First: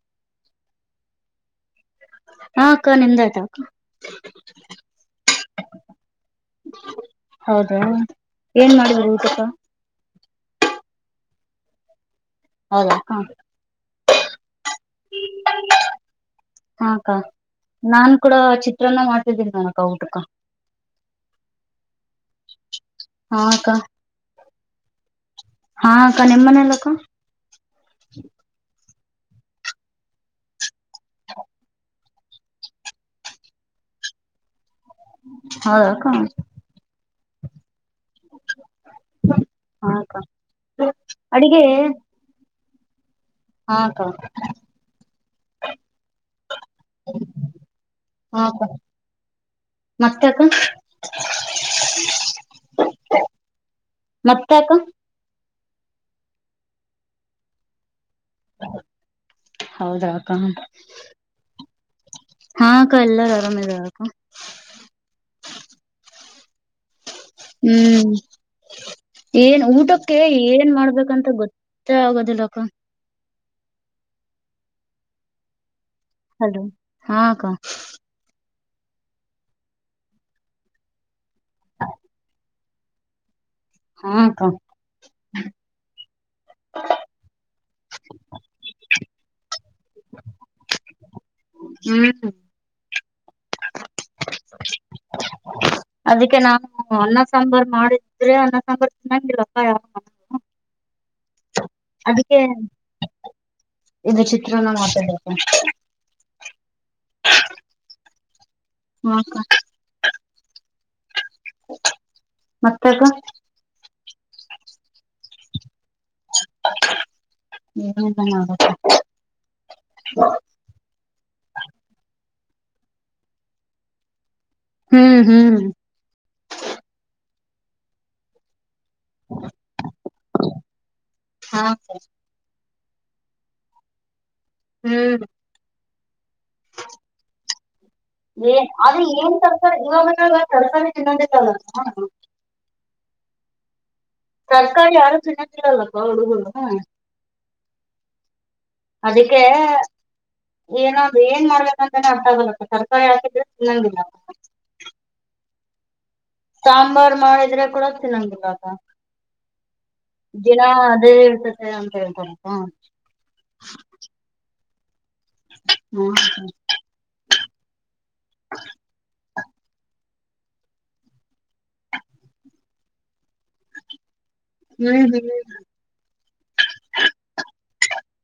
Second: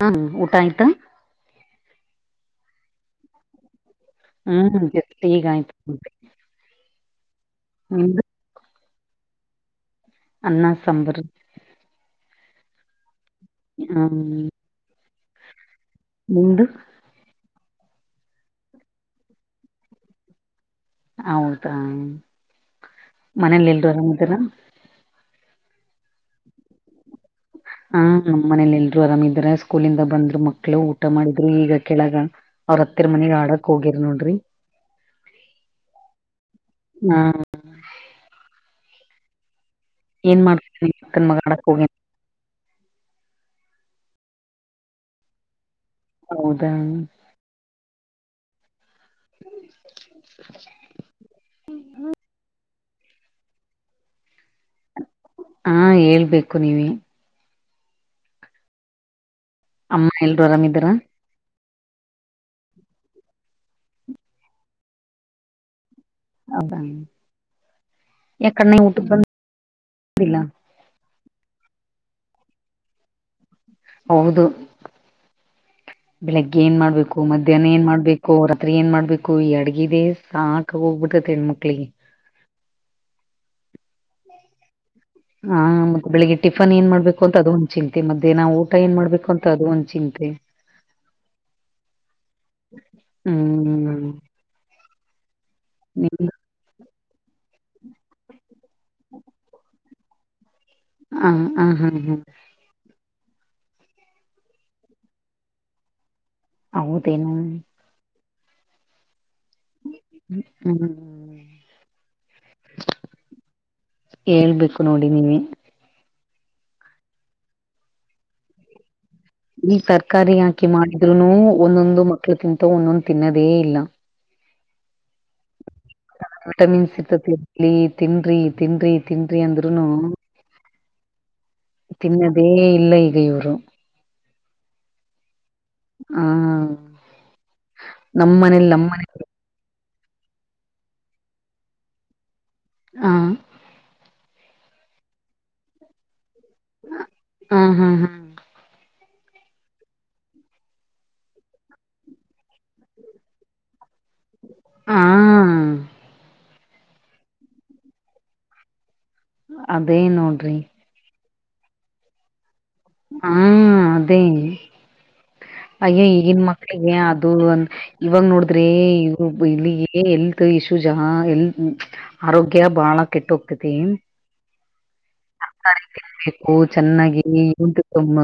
ಹ್ಮ್ ಊಟ ಆಯ್ತಾ ಹಾ ಅಕ್ಕ ನಿಮದಯ್ತಾ ಅಕ್ಕ ಹ್ಮ್ ಜಸ್ಟ್ ಈಗಾಯ್ತು ಊಟ ಹೌದಾ ಏನ್ ಮಾಡಿದ್ರೀ ಊಟಕ್ಕ ಅನ್ನ ಸಾಂಬರ್ ಹೌದಾ ಹ್ಮ್ ನಿಮ್ದು ಆ ಅಕ್ಕ ನಾನ್ ಕೂಡ ಚಿತ್ರನ್ನ ಮಾಡ್ತಿದ್ದೀನಿ ನ ಅಕ್ಕ ಊಟಕ್ಕ. ಹೌದಾ ಹಾ ಅಕ್ಕ ಮನೇಲಿ ಎಲ್ರು ಆರಾಮ್ ಇದರ ಹಾಂ ಅಕ್ಕ ನಿಮ್ ಮನೆಲ್ಲಕ್ಕ ಹಾ ನಮ್ಮ್ ಮನೇಲಿ ಎಲ್ರು ಆರಾಮಿದ್ದರಾ ಸ್ಕೂಲಿಂದ ಬಂದ್ರು ಮಕ್ಳು ಊಟ ಮಾಡಿದ್ರು ಈಗ ಕೆಳಗ ಅವ್ರ ಅತ್ತಿರ ಮನೆಗ್ ಆಡಕ್ ಹೋಗ್ಯರ ನೋಡ್ರಿ ಹೌದಾಕ್ಕ ಹಾಂ ಹಾಂ ಅಕ್ಕ ಏನ್ ಮಾಡ್ತಿದೀರಿ ಅಕ್ಕನ್ ಮಗ ಅಡಿಗೆ ಆಡಕ್ ಹೋಗಿ ಹಾಂ ಅಕ್ಕ ಹೌದಾ ಹಾಂ ಅಕ್ಕ ಮತ್ತೆ ಅಕ್ಕ ಮತ್ತೆ ಅಕ್ಕ ಹಾಂ ಹೇಳ್ಬೇಕು ನೀವೇಯ ಅಮ್ಮ ಎಲ್ರೂ ಆರಾಮ್ ಇದಾರಾ ಹಾಂ ಅಕ್ಕ ಎಲ್ಲಾರು ಆರಾಮ್ ಇದದಾವಕ್ಕ ಹೌದಾ ಹ್ಮ್ ಯಾಕಣ್ಣ ಊಟಕ್ ಏನ್ ಊಟಕ್ಕೆ ಬಂದಿಲ್ಲ ಏನ್ ಮಾಡ್ಬೇಕಂತ ಗೊತ್ ಗೊತ್ತೆ ಆಗೋದಿಲ್ಲ ಅಕ್ಕ ಹೌದು ಬೆಳಗ್ಗೆ ಹಲೋ ಏನ್ ಹಾ ಮಾಡ್ಬೇಕು ಅಕ್ಕ ಮಧ್ಯಾಹ್ನ ಏನ್ ಮಾಡ್ಬೇಕು ಕೋ ರಾತ್ರಿ ಏನ್ ಮಾಡ್ಬೇಕು ಈ ಅಡ್ಗಿದೆ ಸಾಕ ಹೋಗ್ಬಿಟ್ಟೈ ಹೆಣ್ಮಕ್ಳಿಗೆ ಹಾಂ ಅಕ್ಕ ಹಾಂ ಮತ್ತೆ ಬೆಳಿಗ್ಗೆ ಟಿಫನ್ ಏನ್ ಮಾಡ್ಬೇಕು ಅಂತ ಅದು ಒಂದ್ ಚಿಂತೆ ಮದ್ಯಾಹ ನಾ ಊಟ ಏನ್ ಮಾಡ್ಬೇಕು ಅಂತ ಅದು ಒಂದ್ ಚಿಂತೆ ಹ್ಮ್ ಹ್ಮ್ ನಿಮ್ದು ಆದಿಕ್ಕೆ ನಾ ಹ್ಮ್ ಅನ್ನ ಸಾಂಬಾರ್ ಮಾಡಿದ್ರೆ ಅನ್ನ ಸಾಂಬಾರ್ ತಿನ್ನಕಿಲ್ಲ ಅಕ್ಕ ಹ ಹ ಹಾ ಹಾ ಅದಕ್ಕೆ ಇದು ಚಿತ್ರನ ಮಾಡ್ತಾ ಇದೀನಿ ಅಕ್ಕ ಹೌದೇನು ಹುಂ ಅಕ್ಕ ಹ್ಮ್ ಹ್ಮ್ ಮತ್ತೆ ಅಕ್ಕ ಹೇಳ್ಬೇಕು ನೋಡಿ ನೀವೇ [unintelligible] ಈ ಸರ್ಕಾರಿ ಹಾಕಿ ಮಾಡಿದ್ರುನು ಒಂದೊಂದು ಮಕ್ಳು ತಿಂತವು ಒಂದೊಂದು ತಿನ್ನೋದೇ ಇಲ್ಲ ಹ್ಮ್ ಹ್ಮ್ ವಿಟಮಿನ್ಸ್ ಸಿಕ್ತಾತಿ ತಿಲಿ ತಿನ್ರಿ ತಿನ್ರಿ ತಿನ್ರಿ ಅಂದ್ರುನು ಹಾಂ ಅಕ್ಕ ತಿನ್ನದೇ ಇಲ್ಲ ಈಗ ಇವರು ಹ್ಮ್ ಹಾಂ ಮನೆ [unintelligible] ಹಾಂ ತರಕಾರಿ ಯಾರೂ ತಿನ್ನಕಿಲ್ಲ ಅಕ್ಕ ಹುಡುಗರು ಹಾಂ ಹಾಂ ಹಾಂ ಅದಿಕ್ಕೆ ಏನಾದಂದ್ರ ಏನ್ ಮಾಡ್ಬೇಕ ಅಂತಾನ ಅರ್ಥಗಲ್ಲಪ್ಪ ತರಕಾರಿ ಹಾಕಿದ್ರೆ ತಿನಂಗಿಲ್ಲ ಹಾ ಸಾಂಬಾರ್ ಮಾಡಿದ್ರೆ ಕೂಡ ತಿನಂಗಿಲ್ಲ ಅಕ್ಕ ಅದೇ ನೋಡ್ರಿ ದಿನ ಅದೆ ಇರ್ತತೆ ಅಂಥ ಹೇಳ್ತರಕ್ಕ ಹ್ಮ ಅದೇ ಅಯ್ಯ ಹ್ಮ್ ಈಗನ್ ಮಕ್ಕ ಳಿಗೆ ಅದು ಇವಾಗ ನೋಡಿದ್ರೆ ಇ ಇಲ್ಲಿಗೆ ಎಲ್ತ್ ಇಶ್ಯೂ ಜಾಸ್ತಿ ಎಲ್ತ್ ಹ್ಮ್ ಆರೋಗ್ಯ ಬಹಳ ಕೆಟ್ಟೋತತೀ ಹ್ಮ್ ಹ್ಮ್ [unintelligible] ತಿನ್ಬೇಕು ಚೆನ್ನಾಗಿ ಉಂಟು ತಮ್ಮ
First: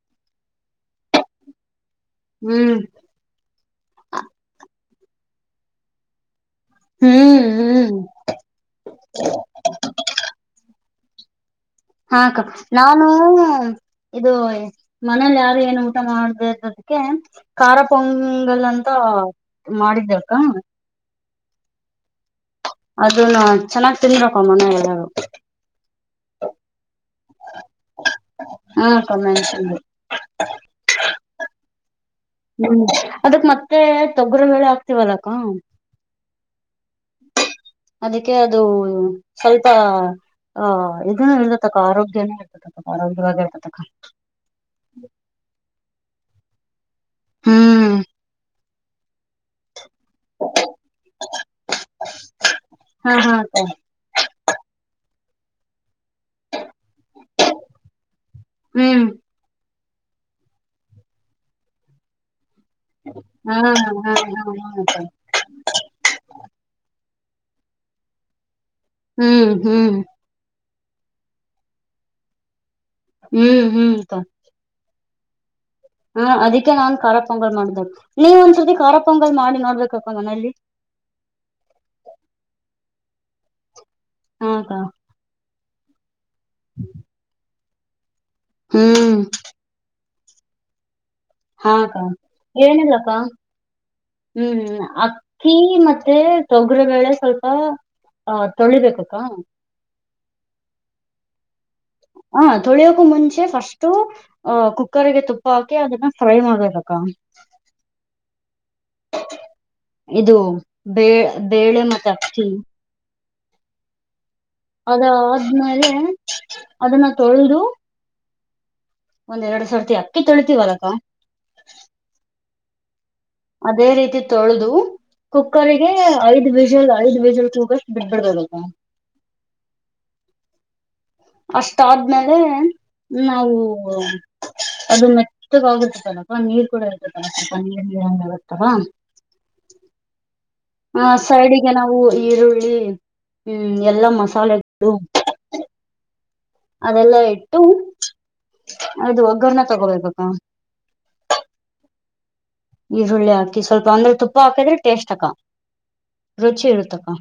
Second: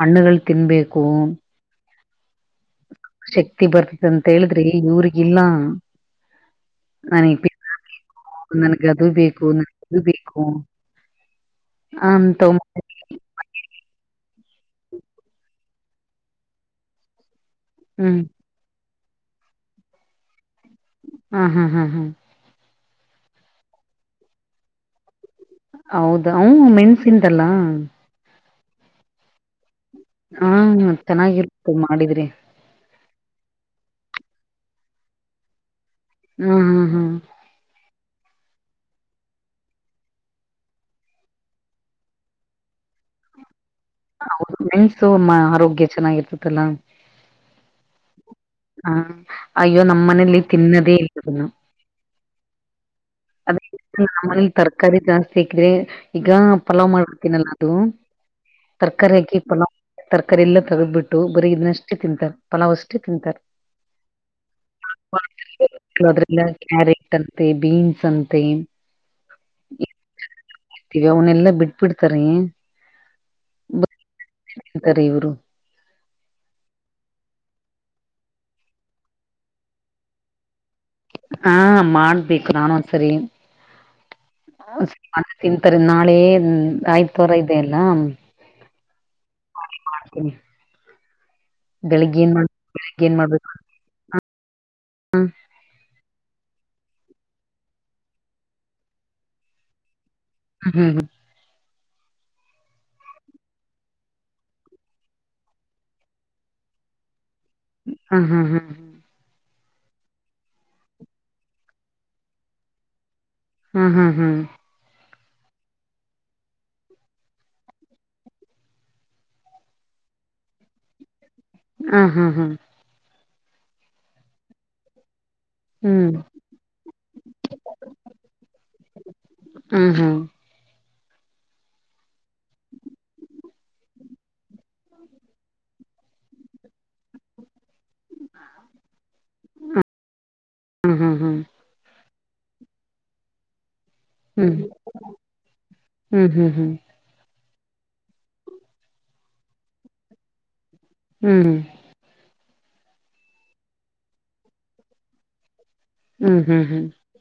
ಹಣ್ಣುಗಳು ತಿನ್ಬೇಕು ಹ್ಮ್ ಶಕ್ತಿ ಬರ್ತದ ಅಂತ ಹೇಳಿದ್ರೆ ಇವ್ರಗಿಲ್ಲ ಹ್ಮ್ ನನಗ್ ಹ್ಮ್ ನನ್ಗ ಅದು ಬೇಕು ನಂಗೆ ಇದು ಬೇಕು ಹಾ ಅಂತ ಅಕ್ಕ ನಾವು ಹ ಇದು ಮನೇಲಿ ಯಾರು ಏನು ಊಟ ಮಾಡುದದಕ್ಕೆ ಖಾರ ಹ್ಮ್ ಪೊಂಗಲ್ ಅಂತ ಮಾಡಿದ್ದೆ ಅಕ್ಕ ಹ್ಮ ಹ್ಮ್ ಹಾ ಹ್ಮ್ ಅದನ್ನು ಚೆನ್ನಾಗ್ ತಿನ್ಬೇಕೂ ಮನೆಯಲ್ಲಿ ಎಲ್ಲರು ಹೌದ ಅವ ಮೆಣ್ಸಿಂದಲ್ಲಾ ಹಾ ಅಕ್ಕ ಮೆಣಸಿಂದು ಹ್ಮ ಚೆನ್ನಾಗಿರುತ್ತೆ ಮಾಡಿದ್ರೆ ಹ್ಮ್ ಅದಕ್ಕೇ ಮತ್ತೆ ತೊಗರಿಬೆಳೆ ಆಕ್ತಿವಲ್ಲ ಅಕ್ಕ ಹ್ಮ್ ಹ್ಮ್ ಹ್ಮ್ ಅದಕ್ಕೆ ಅದು ಸ್ವಲ್ಪ ಆಹ ಇದನ್ನ ನಿಲ್ಲ ತಕ್ಕ ಆರೋಗ್ಯನೂ ಇತ ಆರೋಗ್ಯವಾಗಿ ಅಕ್ಕ ಹೌದು ಮೆನ್ಸು ಮ ಆರೋಗ್ಯ ಚೆನ್ನಾಗಿರ್ತತಲ್ಲ ಹ್ಮ್ ಹ್ಮ ಅಯ್ಯೋ ನಮ್ಮ ಮನೆ ಯಲ್ಲಿ ತಿನ್ನದೇ ಇಲ್ಲ ಹಾ ಹಾ ಗೊತ್ತಾ ನಮಲ್ಲಿ ತರಕಾರಿ ಜಾಸ್ತಿ ಆಕಿದ್ರೆ ಈಗ ಪಲಾವ್ ಮಾಡ್ಬಿಡ್ತೀನಲ್ಲ ಅದು ಹ್ಮ್ ತರಕಾರಿಯಾಕಿ ಪಲಾವ್ ತರಕಾರಿ ಎಲ್ಲ ತಗ್ಬಿಟ್ಟು ಬರಿ ಇದ್ನಷ್ಟೇ ತಿಂತಾರೆ ಪಲಾವ್ ಅಷ್ಟೇ ತಿಂತಾರೆ ಹ್ಮ್ ಹ್ಮ್ ಹ್ಮ್ ಹ್ಮ ಅದ್ರಲ್ಲ ಕ್ಯಾರೆಟ್ ಅಂತೆ ಬೀನ್ಸ್ ಅಂತೆ ಹ್ಮ್ ಹ್ಮ್ ಇವನ್ನೆಲ್ಲ ಬಿಟ್ಬಿಡ್ತಾರೆ ಹ್ಮ್ ಹ್ಮ್ ಅಂತಾರೆ ಇವರು ಹಾ ಅದಕ್ಕೆ ನಾನ್ ಖಾರ ಪೊಂಗಲ್ ಮಾಡ್ದ ನೀವ್ ಒಂದ್ಸರ್ತಿ ಖಾರ ಪೊಂಗಲ್ ಮಾಡಿ ನೋಡ್ಬೇಕಪ್ಪ ಮನಲಿ ಹಾ ಮಾಡ್ಬೇಕು ನಾನುಂದ್ ಸರಿ ಹಾಕ್ಕ ಅದು ತಿಂತಾರೆ ನಾಳೆ ಆಯ್ತ್ ವಾರ ಇದೆ ಅಲ್ಲ ಹ್ಮ್ ಹ ಮಾಡತ [inaudible] ಹಾ ಅಕ್ಕ ಏನಿಲ್ಲ ಬೆಳಿಗ್ಗೆ ಅಕ್ಕ ಏನ್ ಮಾಡ್ಬೇಕು ಹ್ಮ್ ಅಕ್ಕಿ ಮತ್ತೆ ತೊಗರಿಬೇಳೆ ಸ್ವಲ್ಪ ಹ ತೊಳಿಬೇಕ ಅಕ್ಕ ಹ ಹ್ಮ್ ಹ್ಮ್- ಹ ತೊಳಿಯೋಕು ಮುಂಚೆ ಫಸ್ಟು. ಅಹ ಕುಕ್ಕರ್ ಗೆ ತುಪ್ಪ ಹಾಕಿ ಅದನ್ನ ಫ್ರೈ ಮಾಡದಕ್ಕ. ಹ್ಮ ಹಾ ಹಾ- ಇದು ಬ ಬೇಳೆ ಮತ್ತ ಅಕ್ಕಿ. ಹ್ಮ್ ಹ್ಮ್ ಹ್ಮ್- ಅದ ಆದಾದ್ಮೇಲೆ ಅದನ್ನ ತೊಳೆದು. ಒಂದ್ ಎರಡು ಸಾವರರ್ತಿ ಅಕ್ಕ ತೊಳಿತತಿವಲಾ. ಹ್ಮ್ ಹ್ಮ್ ಹ್ಮ್- ಅದೇ ರೀತಿ ತೊಳೆದು. ಕುಕ್ಕಗೆ ಐದ್ ವಿಜಲ್ ಐದ್ ವಿಜಲ್ ಕೂಗಷ್ಟಟ್ ಬಿಡ್ಬಿಡ್ಬೇಕದತ್ತ. ಹ್ಮ್ ಹ್ಮ್- ಅಷ್ಟಾದ್ಮೇಲೆ ನಾವು. ಅದು ಮೆತ್ತಗ ಆಗುತ್ತ ಚಲಪ ನೀರ್ ಕೂಡ ಇರ್ತತ್ತಲ ಸ್ವಲ್ಪ ನೀರ್ ನೀಂಗರುತ್ತವಾ. ಹ ಹ್ಮ್ ಹ್ಮ್ ಹ್ಮ್ ಹ್ಮ್ ಹ್ಮ್ ಸೈಡಿಗೆ ನಾವು ಈರುಳ್ಳಿ ಹ್ಮ್ ಎಲ್ಲ ಮಾಡ. ಮಸಾಲೆು. ಹ್ಮ್ ಅದೆಲ್ಲಾ ಇಟ್ಟು ಅದು ಒಗ್ಗರಣನ್ನ ತಗೋಬೇಕಕ್ಕ. ಹ್ಮ್- ಈರುಳ್ಳಿಾಕಿ ಸ್ವಲ್ಪ ಅಂದ್ರೆ ತುಪ್ಪ ಹಾಕಿದ್ರೆ ಟೇಸ್ಟ್ ಅಕ್ಕ. ಹ್ಮ್ ಹ್ಮ್ ರುಚಿ ಹ್ಮ್ ಇರುತಕ್ಕ.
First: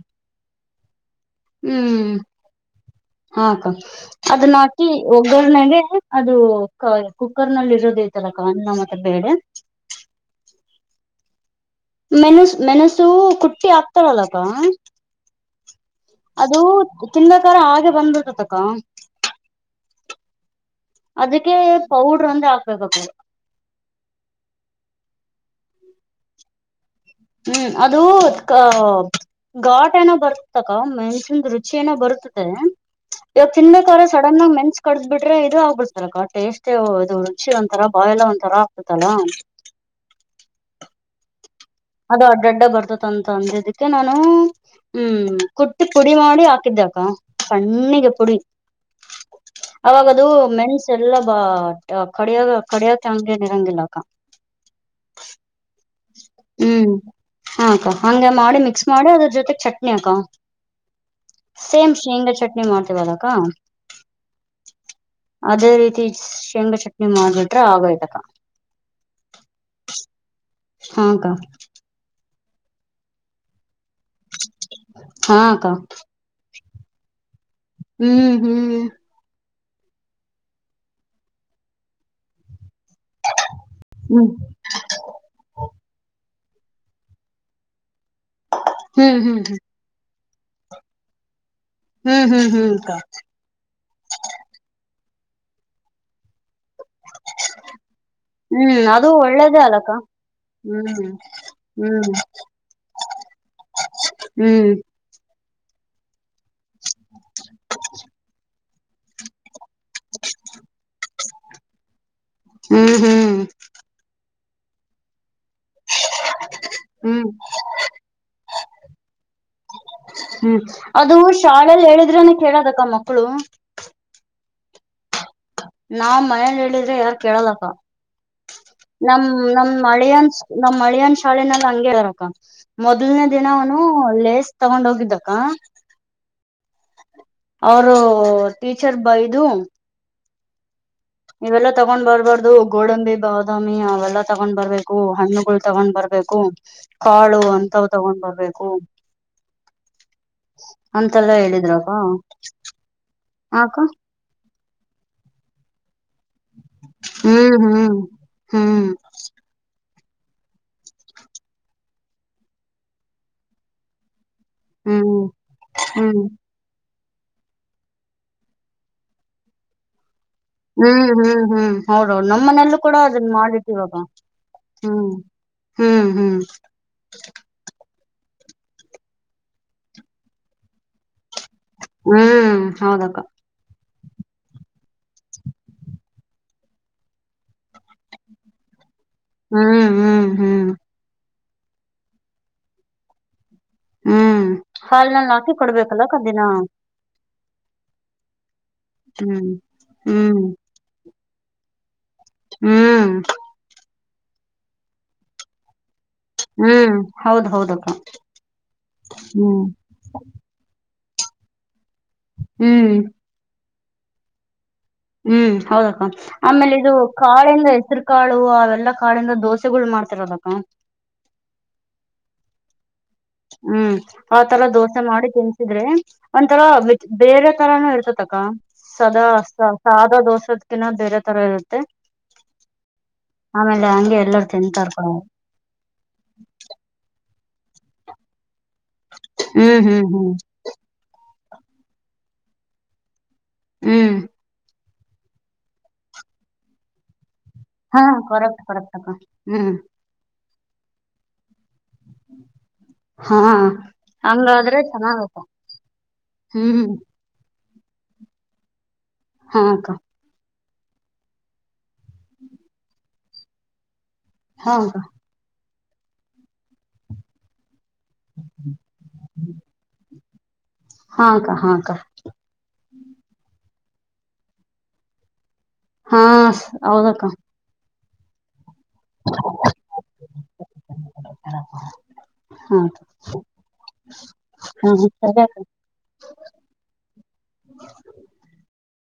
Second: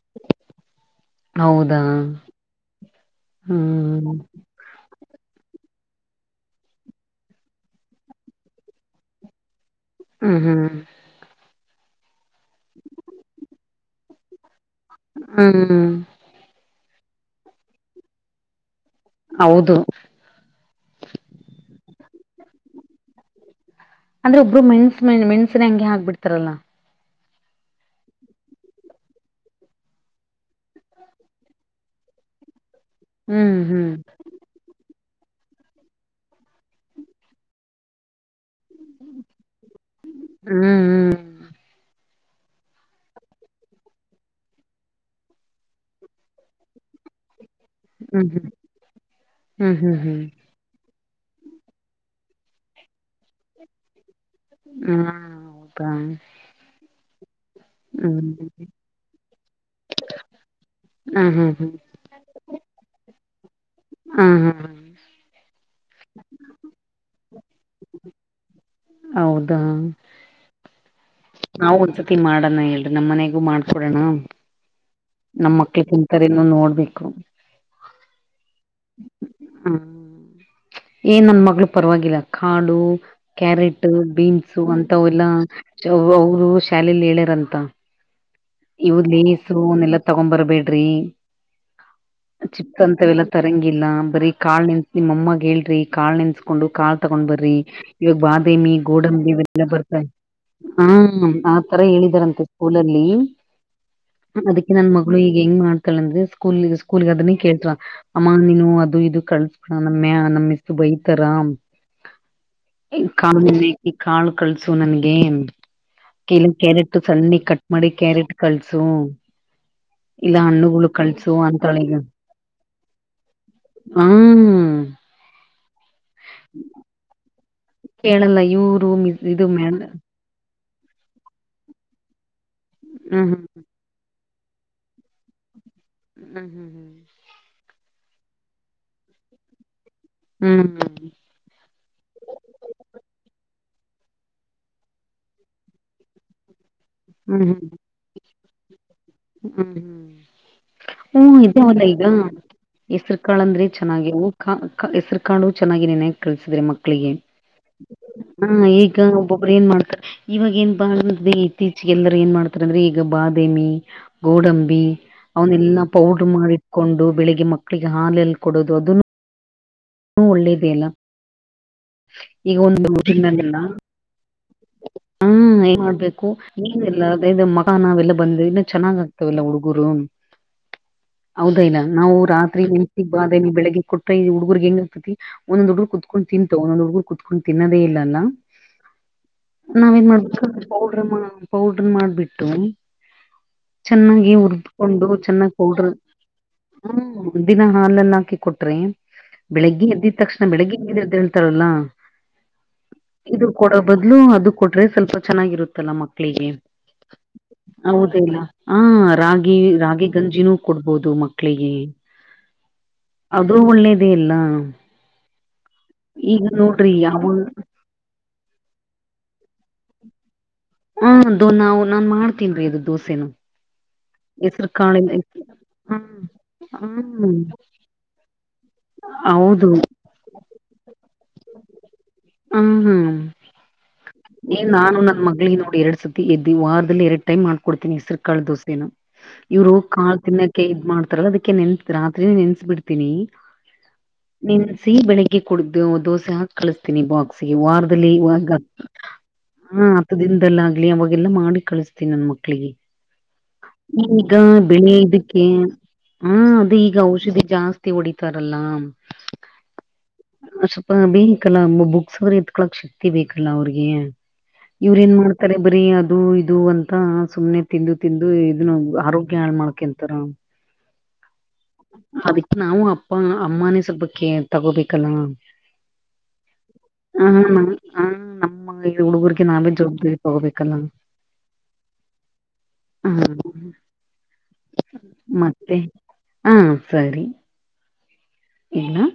ಹೌದಾ ಹ್ಮ್ ಹಾಕ್ಕ ಹ್ಮ್ ಅದ ನಾ. ಒಗ್ಗನಾಗೆ ಅದು ಕುಕ್ಕರ್ ನಲ್ಲಿ ಇರೋದ ಐತಲ ಕವ ಮತ್ರ ಬೇಡ. ಹ್ಮ್ ಹ್ಮ್- ಮೆಣಸು ಮೆಣಸು ಕುಟ್ಟಿ ಆಾಕ್ತಾರಲ್ಲಪ್ಪ. ಹ್ಮ್- ಅದು ತಿಂದಕಾರ ಹಾಗೆ ಬಂದಬಿಡ್ತತಕ್ಕ. ಹೌದು. ಅದಕ್ಕೆ ಪೌಡ್ರ ಅಂದ ಹಾಕ್ಬೇಕ. ಅಂದ್ರೆ ಒಬ್ರು ಮೆಣಸ ಮೆಣಸಿನಿ ಹಂ ಹಾಕ್ಬ ಬಿಡ್ತಾರಲ್ಲಾ. ಹ್ಮ್ ಅದು. ಾಟ್ ಏನೋ ಬರ್ತತಕ ಮೆನ್ಸನ್ ರುಚಿ ಏನೋ ಬರುತ್ತದೆ ಇವಾಗ ಹ್ಮ್ ಹ್ಮ್ ತಿನ್ಬೇಕಾದ್ರೆ ಸ. ಡನ್ನ ಮೆನ್ಸ್ ಕದ್ ಬಿಟ್ರೆ ಇದು ಆಗ್ಬಿಡ್ತಲ್ಲ ಟೇಸ್ಟ್ೇ ಇದು ರುಚಿ ಒಂಂತರಾ ಬಾಯ್ಲಾ ಒಂಂತರ ಆಗ್ತತಲ್ಲ. ಹ್ಮ್- ಅದು ಅಡ್ಡಡ್ಡ ಬರ್ತತೆ ಅಂತ ಅಂದಿದ್ದಕ್ಕೆ ನಾನು. ಹ್ಮ್ ಕುಟ್ಟಿ ಪುಡಿ ಮಾಡಿ ಹಾಕಿದ್ದಕ್ಕ. ಕಣ್ಣಿಗೆ ಹ್ಮ್ ಹ್ಮ್ ಪುಡಿ ಹ್ಮ್ ಹ್ಮ್ ಹ್ಮ್ ಹ್ಮ್ ಹ್ಮ್ ಅವಾಗದು ಮೆಣಸು. ಎಲ್ಲ ಬ ಕಡಿಯ ಕಡಿಯಕ್ಕೆ ಹಂಗೆ ನಿರಂಗಿಲ್ಲಾಕ್ಕ. ಹ್ಮ ಹೌದಾ. ಹ್ಮ್ ಹಾಕ್ಕ ಹ್ಮ್ ಹಗೆ ಮಾಡಿ ಮಿಕ್ಸ್ ಮಾಡಿ ಅದ್ರ ಜೊತೆ ಚಟ್ನಿ ಅಕ್ಕ. ಹಾಂ ಹಾಂ ಹಾಂ- ಸೇಮ್ ಶೇಂಗಾ ಚಟ್ನಿ ಮಾಡ್ತವದಕ್ಕ. ಹಾ ಹಾ ಹಾ- ಅದೇ ರೀತಿ ಶೇಂಗಾ ಚಟ್ನಿ ಮಾಡಿಟ್ರೆ ಆಗೋಯ್ತಕ. ಹೌದಾ. ಹಾಕ್ಕಾ. ನಾವವು ಒಂದ್ಸತಿ ಮಾಡೋಣ ಹೇಳ್ರಿ ನಮ್ಮ್ನೆಗೂ ಮಾಡ್ಕೊಡೋಣ. ಹಾ ನಮ ಅಕ್ಕ ಮಕ್ಳ ಕುಂತರ ಇನ್ನು ನೋಡ್ಬೇಕು. ಹ್ಮ್ ಹ್ಮ್ ಹ್ಮ್ ಏನ್ ನನ್ ಮಗಳು ಪರವಾಗಿಲ್ಲ ಕಾಡು. ಕ್ಯಾರೆಟ್ ಹ್ಮ್ ಬೀನ್ಸ್ ಅಂತ ಎಲ್ಲಾ ಅವರು ಶಾಲಲಿ ಹೇಳ್ಯಾರಂತ. ಇವದ ಹ್ಮ್ ಹ್ಮ್ ಹ್ಮ್ ಲೇಸುನ್ನೆಲ್ಲಾ ತಗೊಂಡ್ ಬರ್ಬೇಡ್ರಿ ಹ್ಮ್ ಹ್ಮ್ ಚಿಪ್ಸ್ ಅಕ್ಕ ಅಂತವೆಲ್ಲ. ತರಂಗಿಲ್ಲ ಬರಿೀ ಕಾಳ ನೆನ್ತ್ ನಿಮ್ಮಮ್ಮಾಗ ಹೇಳ್ರಿ ಕಾಳ ನೆಸ್ಕೊಂಡು ಕಾಳ. ತಕೊಂಡ್ ಬರ್ರಿ ಇವಾಗ ಬಾದಾಮಿ ಹ್ಮ್ ಅದು ಗೋಡಂಬಿ ಒಳ್ಳೇದೇ ಇವೆಲ್ಲ ಅಲ್ಲಕ್ಕ ಬರ್ತಾ. ಹಾ ಹ್ಮ್ ಆತರ ಹ್ಮ್ ಹೇಳಿದಾರಂತೆ ಸ್ಕೂಲಲ್ಲಿ. ಅದಕ್ಕೆ ಹ್ಮ್ ನನ್ ಮಗಳು ಈಗ ಹೆಂಗ ಮಾಡ್ತಾಳ ಅಂದ್ರೆ. ಸ್ಕೂಲ್ ಸ್ಕೂಲ್ ಅದನ್ನೇ ಕೇಳ್್ರ ಅಮ್ಮ ನೀನು ಅದು ಇದು ಕಳ್ಸ್ಕ ನಮ್ಮ್ಯಾ ನಮ್ಮಸ್ತು ಬೈ. ರಾಮ ಹ್ಮ್ ಹ್ಮ್ ಕಿ ಕಾಳು ಕಳ್ಸು ನನ್ಗೇನ್. ಕಲ ಕ್ಯಾರೆಟ್ ಹ್ಮ್ ಸಣ್ಣಿ ಕಟ್ ಮಾಡಿ ಕ್ಯಾರೆಟ್ ಕಳ್ಸು. ಇಲ್ಲ ಹ್ಮ್ ಹಣ್ಣುಗಳು ಅದು ಕಳ್ಸು ಅಂತಾಳ ಶಾಲೆೆಯಲ್ಲಿ ಈಗ ಹೇಳಿದ್ರನ ಕೇಳದಕ್ಕ ಮಕ್ಕಳು. ಹ್ಮ್- ನಾವ್ ಮನೇೆಯಲ್ಲಿ ಹೇಳಿದ್ರೆ ಯಾರ್ ಕೇಳಲಕ್ಕ ಕೇಳಲ್ಲ ಇವ್ರು ಮಿಸ್ ನಮ ಇದು ನಮ ಮೇಡ ಮಳೆಯನ್. ನಮ್ಮ್ ಮಳಯನ್ ಶಾಲೆನಲ್ಲಿ ಹಂಗೆ ಇರಕ ಮೊದ್ನೇ ಹ್ಮ್ ದಿನ. ನನು ಲೇಸ್ ತಗೊಂಡ್ ಹೋಗಿದ್ದಕ್ಕ. ಹ್ಮ್- ಅವರು ಟೀಚರ್ ಬೈದು. ಹ್ಮ್್ಮ- ಇವೆಲ್ಲಾ ತಗೊಂಡ್ ಬರ್ಬಾರ್ದು ಗೋಡಂಬಿ ಬಾದಾಮಿ ಅವೆಲ್ಲಾ ತಗೊಂಡ್ ಬರ್ಬೇಕು ಹಣ್ಣುಗಳು ತಗೊಂಡ್ ಬರ್ಬೇಕು. ಕಾಳು ಹ್ಮ್ ಅಂತ್ ತಗೊಂಡ್ ಬರ್ಬೇಕು. ಹ್ಮ್ ಹ್ಮ್- ಹ್ಮ ಅಂತೆಲ್ಲಾ ಇದ ಹೇಳಿದ್ರಕ್ಕ ಈಗ ಹೆಸರು ಕಾಳಂದ್ರೆ ಆಕ ಚೆನ್ನಾಗಿವು. ಹೆಸರು ಕಾಂಡು ಚೆನ್ನಾಗಿ ನೆನ ಕಳಸಿದ್ರಿ ಮಕ್ಕಳಿಗೆ. ಹ್ಮ್ ಹ್ಮ್ ಹಾ ಹ್ಮ್ ಈಗ ಒಬ್ಬೊಬ್ರು ಏನ್ ಮಾಡ್ತಾರೆ. ಇವಾಗ ಏನ್ ಬಾ ಅೆ ಇತ್ತೀಚಿಗೆಲ್ಲರು ಏನ್ ಮಾಡ್ತಾರ ಅಂದ್ರೆ ಈಗ ಬಾದಾಮಿ. ಗೋಡಂಬಿ ಹ್ಮ್ ಅವನ್ನೆಲ್ಲಾ ಹ್ಮ್ ಪೌಡ್ರ ಮಾಡಿಟ್ಕೊಂಡು ಬೆಳಿಗ್ಗೆ ಮಕ್ಕಳಿಗೆ ಹಾಲಲ್ಲಿ ಕೊಡೋದು ಅದನ್ನು. ಒಳ್ಳೇದು. ಹ್ಮ್ ಹ್ಮ್ ಹ್ಮ್ ಹೌದ ನಮ್ಮನೆಲ್ಲೂ ಒಂದು ಕೂಡ ಅದನ್ನ ಮಾಡಟ್ಟ ಇವಾಗ. ಹ್ಮ ಏನ್ ಮಾಡ್ಬೇಕು ನೀಲ್ಲ. ನಾವೆಲ್ಲ ಬಂದ ಇನ್ನು ಚೆನ್ನಾಗ್ ಆಗ್ತವೆಲ್ಲ ಹುಡುಗರು. ಹೌದ ಇಲ್ಲ ನಾವು ಹ್ಮ್ ರಾತ್ರಿ ನೆನಸಿ ಹೌದಕ್ಕ ಬಾದಾಮಿ ಬೆಳಿಗ್ಗೆ ಕೊಟ್ಟ. ಹುಡುಗುರಿಗಿ ಹೆಂಗ ಇರ್ತೈತಿ ಒಂದ ಹುಡುಗ್ ಕುತ್ಕೊಂಡ ತಿಂತ. ತಗೊ ಹುಡ್ಗರ ಕುತ್ಕೊಂಡು ತಿನ್ನೋದೇ ಇಲ್ಲಲ್ಲ ಹ್ಮ್ ನಾವೇನ್ ಹ್ಮ್ ಮಾಡ್ಬೇಕ. ಹ್ಮ್ ಪೌಡ್ರ ಮಾ ಪೌಡ್ರ ಮಾಡ್ಬಿಟ್ಟು. ಚೆನ್ನಾಗಿ ಹ್ಮ್ ಉರ್ದುಕೊಂಡು ಹಾಲ್ನಲ್ಲಿ ಹಾಕಿ ಚೆನ್ನಾಗಿ ಪೌಡ್ರ. ಕೊಡ್ಬೇಕಲ್ಲಕ್ಕ ದಿನ ಹೂಂ ದಿನ ಹಾಲಲ್ಲಿ ಹಾಕಿ ಕೊಟ್ರೆ ಹ್ಮ್ ಬೆಳಿಗ್ಗೆ ಎದ್ದಿದ ಹ್ಮ್ ತಕ್ಷಣ ಬೆಳಿಗ್ಗೆ. ಎದ್ದ ಹೇಳ್ತಾರಲ್ಲ. ಹೂಂ- ಕೊಡೋ ಬದಲು ಅದು ಕೊಟ್ರೆ ಸ್ವಲ್ಪ ಚೆನ್ನಾಗಿರುತ್ತಲ್ಲ ಮಕ್ಕಳ. ಮಕ್ಕಳಿಗೆ ಹ್ಮ್ ಹೌದ್ ಹೌದಕ್ಕ ಹೌದಲ್ಲ ಹ್ಹ ರಾಗಿ ಹ್ಮ್ ರಾಗಿ ಗಂಜಿನೂ. ಕೊಡ್ಬೋದು ಮಕ್ಕಳಿಗಿ. ಹೂಂ- ಅದು ಒಳ್ಳೇದೇ ಇಲ್ಲ. ಹೂಂ ಹೌದಕ್ಕ ಆಮೇಲೆ ಇದು ಯಾವ ಕಾಳಯಿಂದ ಹೆಸರು ಕಾಳು ಅವೆಲ್ಲಾ ಕಾಳಿಂದ ದೋಸೆಗಳು ಮಾಡ್ತರಲ್ಲಾಕ್ಕ ಹೂಂ ಅದು ನಾವು ನಾನ್ ಮಾಡ್ತೀನಿ ಅದು ದೋಸೆನ ಹೂಂ ಆ ತರ ದೋಸೆ ಮಾಡಿ ತಿನ್ಸಿದ್ರೆ ಹ್ಮ್ ಒಂಥರಾ ಹ್ಮ್ ಬೇರೆ ತರಾನು ಇರತೈತಿ ಅಕ್ಕ ಸದಾ ಹೌದು ಸಾದಾ ದೋಸೆ ಕಿನ್ನ ಬೇರೆ ತರ ಇರುತ್ತೆ ಹ್ಮ್ ಹ್ಮ್ ಆಮೇಲೆ ಹಂಗೆ ಎಲ್ಲರೂ ಏನ್ ತಿಂತಾರ್ ನಾನು ಕಣೆ ನನ್ ಮಗಳಿಗೆ ನೋಡಿ ಎರಡ್ ಸತಿ ಎದು ವಾರದಲ್ಲಿ ಎರಡು ಟೈಮ್ ಮಾಡ್ಕೊಡ್ತಿನಿ ಹೆಸರಕಾಳ ದೋಸೆನಾ ಇವರು ಹ್ಮ್ ಹ್ಮ್ ಕಾಳ ಹ್ಮ್ ತಿನ್ನೋಕ್ಕೆೆ ಇದ ಮಾಡ್ತಾರಲ್ಲ ಅದಕ್ಕೆ ನೆನ್ಸ ರಾತ್ರಿ ನೆನ್ಸಿ ಬಿಡ್ತನಿ ಹ್ಮ್ ನೆನ್ಸಿ ಬೆಳಿಗ್ಗೆ ಕೊಡುತಿನಿ ದೋಸೆ ಹಾಕಿ ಕಳಿಸತೀನಿ ಬಾಕ್ಸ್ ಈ ಹಾ ವಾರದಲ್ಲಿ ಒಂದು ಇವಾಗ ಕರೆಕ್ಟ್ ಕರೆಕ್ಟ್ ಅಕ್ಕ ಹ್ಮ್ ಹು ಹತ್ತು ದಿನದಲ್ಲಿ ಆಗ್ಲಿ ಅವೆಗೆಲ್ಲಾ ಮಾಡಿ ಕಳಿಸ್ತೀನಿ ನನ್ನ ಮಕ್ಳಿಗೆ ಹಾ ಈಗ ಹಂಗಾದ್ರೆ ಬೆಳಿ ಚೆನ್ನಾಗತ್ತ ಇದಕ್ಕೆ ಹ ಅದು ಹ್ಮ್ ಈಗ ಔಷಧಿ ಜಾಸ್ತಿ ಹತ್ತಿ ಓಡಿ ತರಲ್ಲಾ ಹಾ ಅಕ್ಕಾ ಸ್ವಲ್ಪ ಬೇಕಲ್ಲ ಬುಕ್ಸ್ ಬರೆಯಕ್ಕೆ ಶಕ್ತಿ ಬೇಕಲ್ಲ ಅವ್ರಿಗೆ ಹಾ ಇವ್ರ ಅಕ್ಕ ಏನ್ ಮಾಡ್ತಾರೆ ಬರೀ ಅದು ಇದು ಅಂತ ಸುಮ್ನೆ ತಿಂದು ತಿಂದು ಇದನ್ನು ಆರೋಗ್ಯ ಹಾಳ್ ಮಾಡಕಂತಾರ ಹಾ ಅಕ್ಕ ಹಾ ಅಕ್ಕ ಅದಕ್ಕೆ ನಾವು ಅಪ್ಪ ಅಮ್ಮಾನೇ ಸ್ವಲ್ಬ ಕೆರ್ ತಗೋಬೇಕಲ್ಲ ಹಾ ಹ ಹೌದಕ್ಕ ಹ ಹ ಈ ಹುಡುಗರ್ರಿಗೆ ನಾವೇ ಜವಾಬ್ದಾರಿ ತಗೋಬೇಕಲ್ಲ ಹಾ ಅಕ್ಕ ಹ ಹ್ಮ ಸರಿ ಅಕ್ಕ ಮತ್ತೆ ಹಾ ಸರಿ ಏನು